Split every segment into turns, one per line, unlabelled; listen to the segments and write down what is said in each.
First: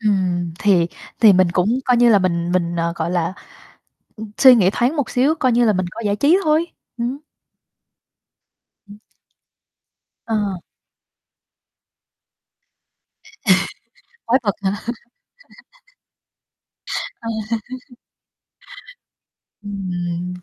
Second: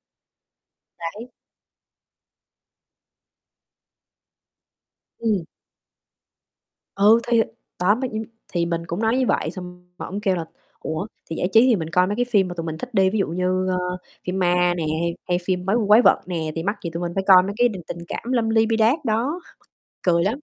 Ừm, thì
Đấy.
thì mình cũng coi như là mình mình, ờ, gọi là ừm, suy nghĩ thoáng một xíu,
Ừm.
coi như là mình coi giải trí thôi, ừm.
Ừ, thì đó mấy nh thì mình
Ừm.
cũng nói như vậy, xong mà ổng
Ờ.
kêu là "Ủa thì giải trí thì mình coi mấy cái phim mà tụi mình thích đi, ví dụ như, ờ,
Quái
phim
vật hả?
ma nè, hay hay phim bái quái vật nè, thì mắc gì tụi mình phải
Ờ.
coi mấy cái đình tình cảm lâm ly bi đát đó?" Cười
Ừm,
lắm.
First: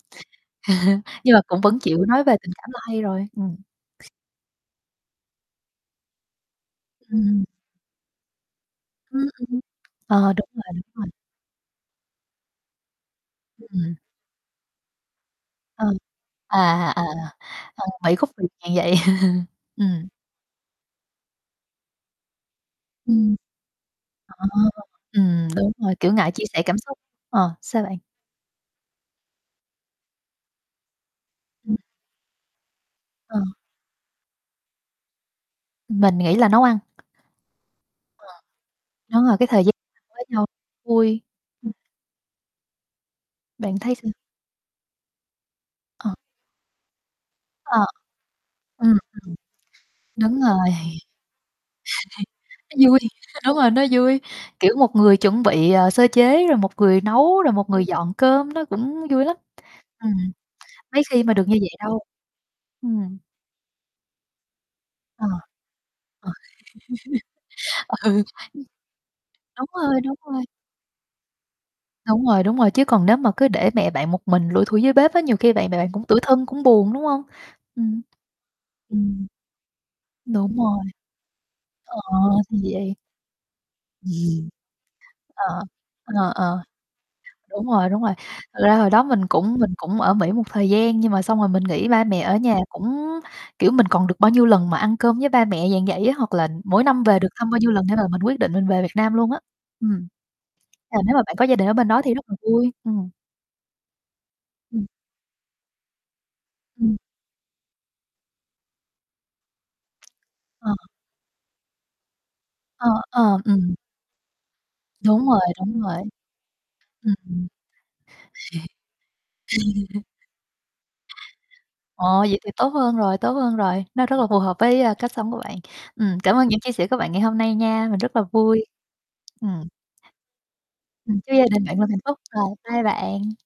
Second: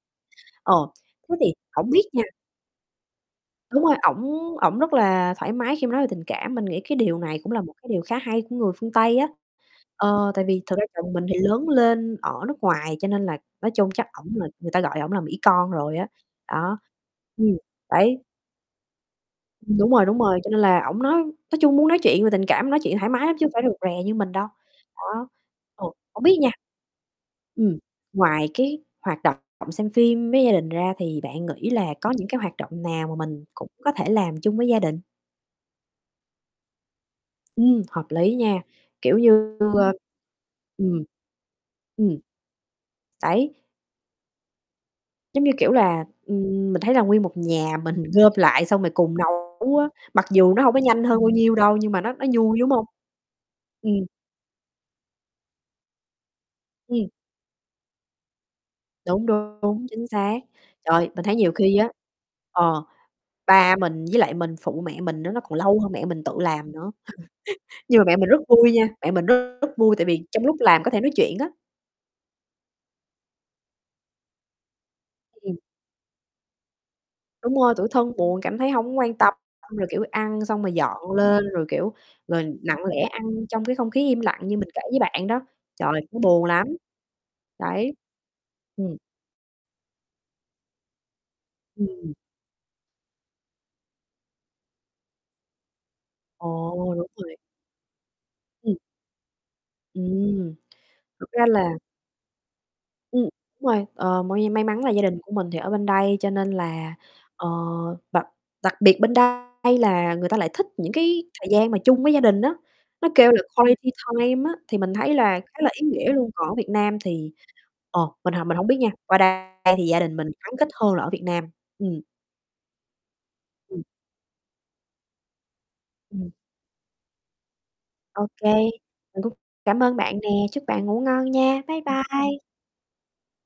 Ờ,
nhưng
thế
mà
thì
cũng vẫn
hổng biết
chịu
nha
nói về tình cảm là hay rồi, ừm.
Đúng rồi, ổng ổng rất là thoải mái khi mà nói về tình cảm, mình nghĩ cái điều này
Ừm.
cũng là một cái điều khá hay của người phương Tây
Ừm,
á,
ừm,
ờ,
ờ,
tại
đúng
vì
rồi,
thực
đúng
ra
rồi.
chồng mình thì lớn lên ở nước ngoài, cho nên là nói chung
Ừm.
chắc ổng là người ta gọi ổng là Mỹ con
Ờ,
rồi á,
à,
đó,
à, à, ờ,
ừm,
vậy
đấy.
khúc [unintelligible] vậy.
Ừm, đúng rồi,
Ừm.
đúng rồi. Cho nên là ổng nói nói chung muốn nói chuyện về tình cảm nói chuyện thoải mái
Ừm.
lắm chứ hông phải rụt rè như mình
Ờ,
đâu. Đó,
ừm, đúng
ừ,
rồi, kiểu,
hổng
ngại
biết
chia
nha
sẻ cảm xúc. Ờ,
Ừm,
sao bạn?
ngoài cái hoạt động xem phim với gia đình ra thì bạn nghĩ
Ừm.
là có những cái hoạt động nào mà
Ờ.
mình cũng có thể làm chung với gia đình?
Mình nghĩ là nấu ăn.
Ừm, hợp lý nha,
Ờ.
kiểu
Đúng rồi, cái
như,
thời gian
ờ
ăn với nhau
ừm,
vui.
ừm, đấy.
Bạn thấy sao?
Giống như kiểu là,
Ờ.
ừm, mình thấy là nguyên một nhà
Ờ,
mình gom lại xong
ừm,
rồi
ừm.
cùng nấu á, mặc
Đúng
dù nó
rồi.
hông có nhanh hơn bao nhiêu đâu nhưng mà nó nó vui, đúng hông?
Nó vui, đúng rồi, nó
Ừm.
vui, kiểu, một người chuẩn bị, ờ, sơ chế rồi một người
Ừm.
nấu rồi một người dọn cơm. Nó cũng vui
Đúng,
lắm,
đúng, đúng, chính
ừm,
xác.
mấy
Trời,
khi
mình
mà
thấy
được
nhiều
như vậy
khi á,
đâu.
ờ,
Ừm.
ba mình với lại mình phụ mẹ mình
Ờ.
đó nó còn lâu hơn mẹ mình tự làm nữa. Nhưng mà mẹ
Ừ.
mình rất vui nha, mẹ mình rất
Đúng
rất vui,
rồi,
tại
đúng
vì
rồi.
trong lúc làm có thể nói chuyện á.
Đúng rồi, đúng rồi. Chứ còn nếu mà cứ để mẹ bạn một mình lủi thủi dưới bếp á, nhiều khi
Ừm.
bạn mẹ bạn cũng tủi thân, cũng buồn, đúng hông?
Đúng rồi. Tủi
Ừm.
thân, buồn, cảm thấy hổng quan
Ừm.
tâm, xong rồi, kiểu, ăn
Đúng
xong rồi
rồi.
dọn lên, rồi, kiểu,
Ờ, thì
rồi nặng
vậy.
lẽ ăn trong cái không khí im lặng như mình kể với bạn đó,
Ờ,
trời, nó
ờ,
buồn
ờ.
lắm.
Đúng rồi,
Đấy.
đúng rồi, thật ra hồi
Ừm.
đó mình cũng mình cũng ở Mỹ một thời gian nhưng mà xong rồi mình nghĩ ba
Ừm.
mẹ ở nhà cũng kiểu, mình còn được bao nhiêu lần mà ăn cơm với ba mẹ, dạng vậy á, hoặc là mỗi
Ồ,
năm
đúng
về được
rồi.
thăm bao nhiêu lần để mà mình quyết định mình
Ừm.
về Việt Nam luôn á. Ừm.
Ừm,
À, nếu mà
thực
bạn có
ra
gia
là
đình ở bên đó thì rất là vui. Ừm.
Ừm, đúng rồi. Ờ, moi nhe may mắn
Ừm.
là gia đình của mình thì ở bên đây cho nên là,
Ừm.
ờ đặc đặc biệt bên đây là người ta lại thích
Ờ.
những cái thời gian mà chung với gia đình á,
Ờ,
nó kêu
ờ,
là
ừm.
quality time á, thì mình thấy
Đúng
là
rồi,
khá là
đúng
ý
rồi.
nghĩa luôn. Còn ở Việt Nam thì,
Ừm.
ờ, mình h mình hổng biết nha. Qua đây thì gia đình mình gắn kết hơn là ở Việt Nam, ừm.
Ồ vậy thì tốt hơn rồi, tốt hơn
Ừm.
rồi, nó rất là phù hợp với, a, cách sống của bạn. Ừm,
Ừm.
cảm ơn những chia sẻ của bạn ngày hôm nay nha, mình rất là
Okay,
vui.
mình cũng
Ừm.
cảm ơn bạn nè, chúc bạn ngủ
Ừm,
ngon
chúc gia
nha.
đình bạn
Bye
luôn hạnh phúc.
bye.
Rồi, bye bạn.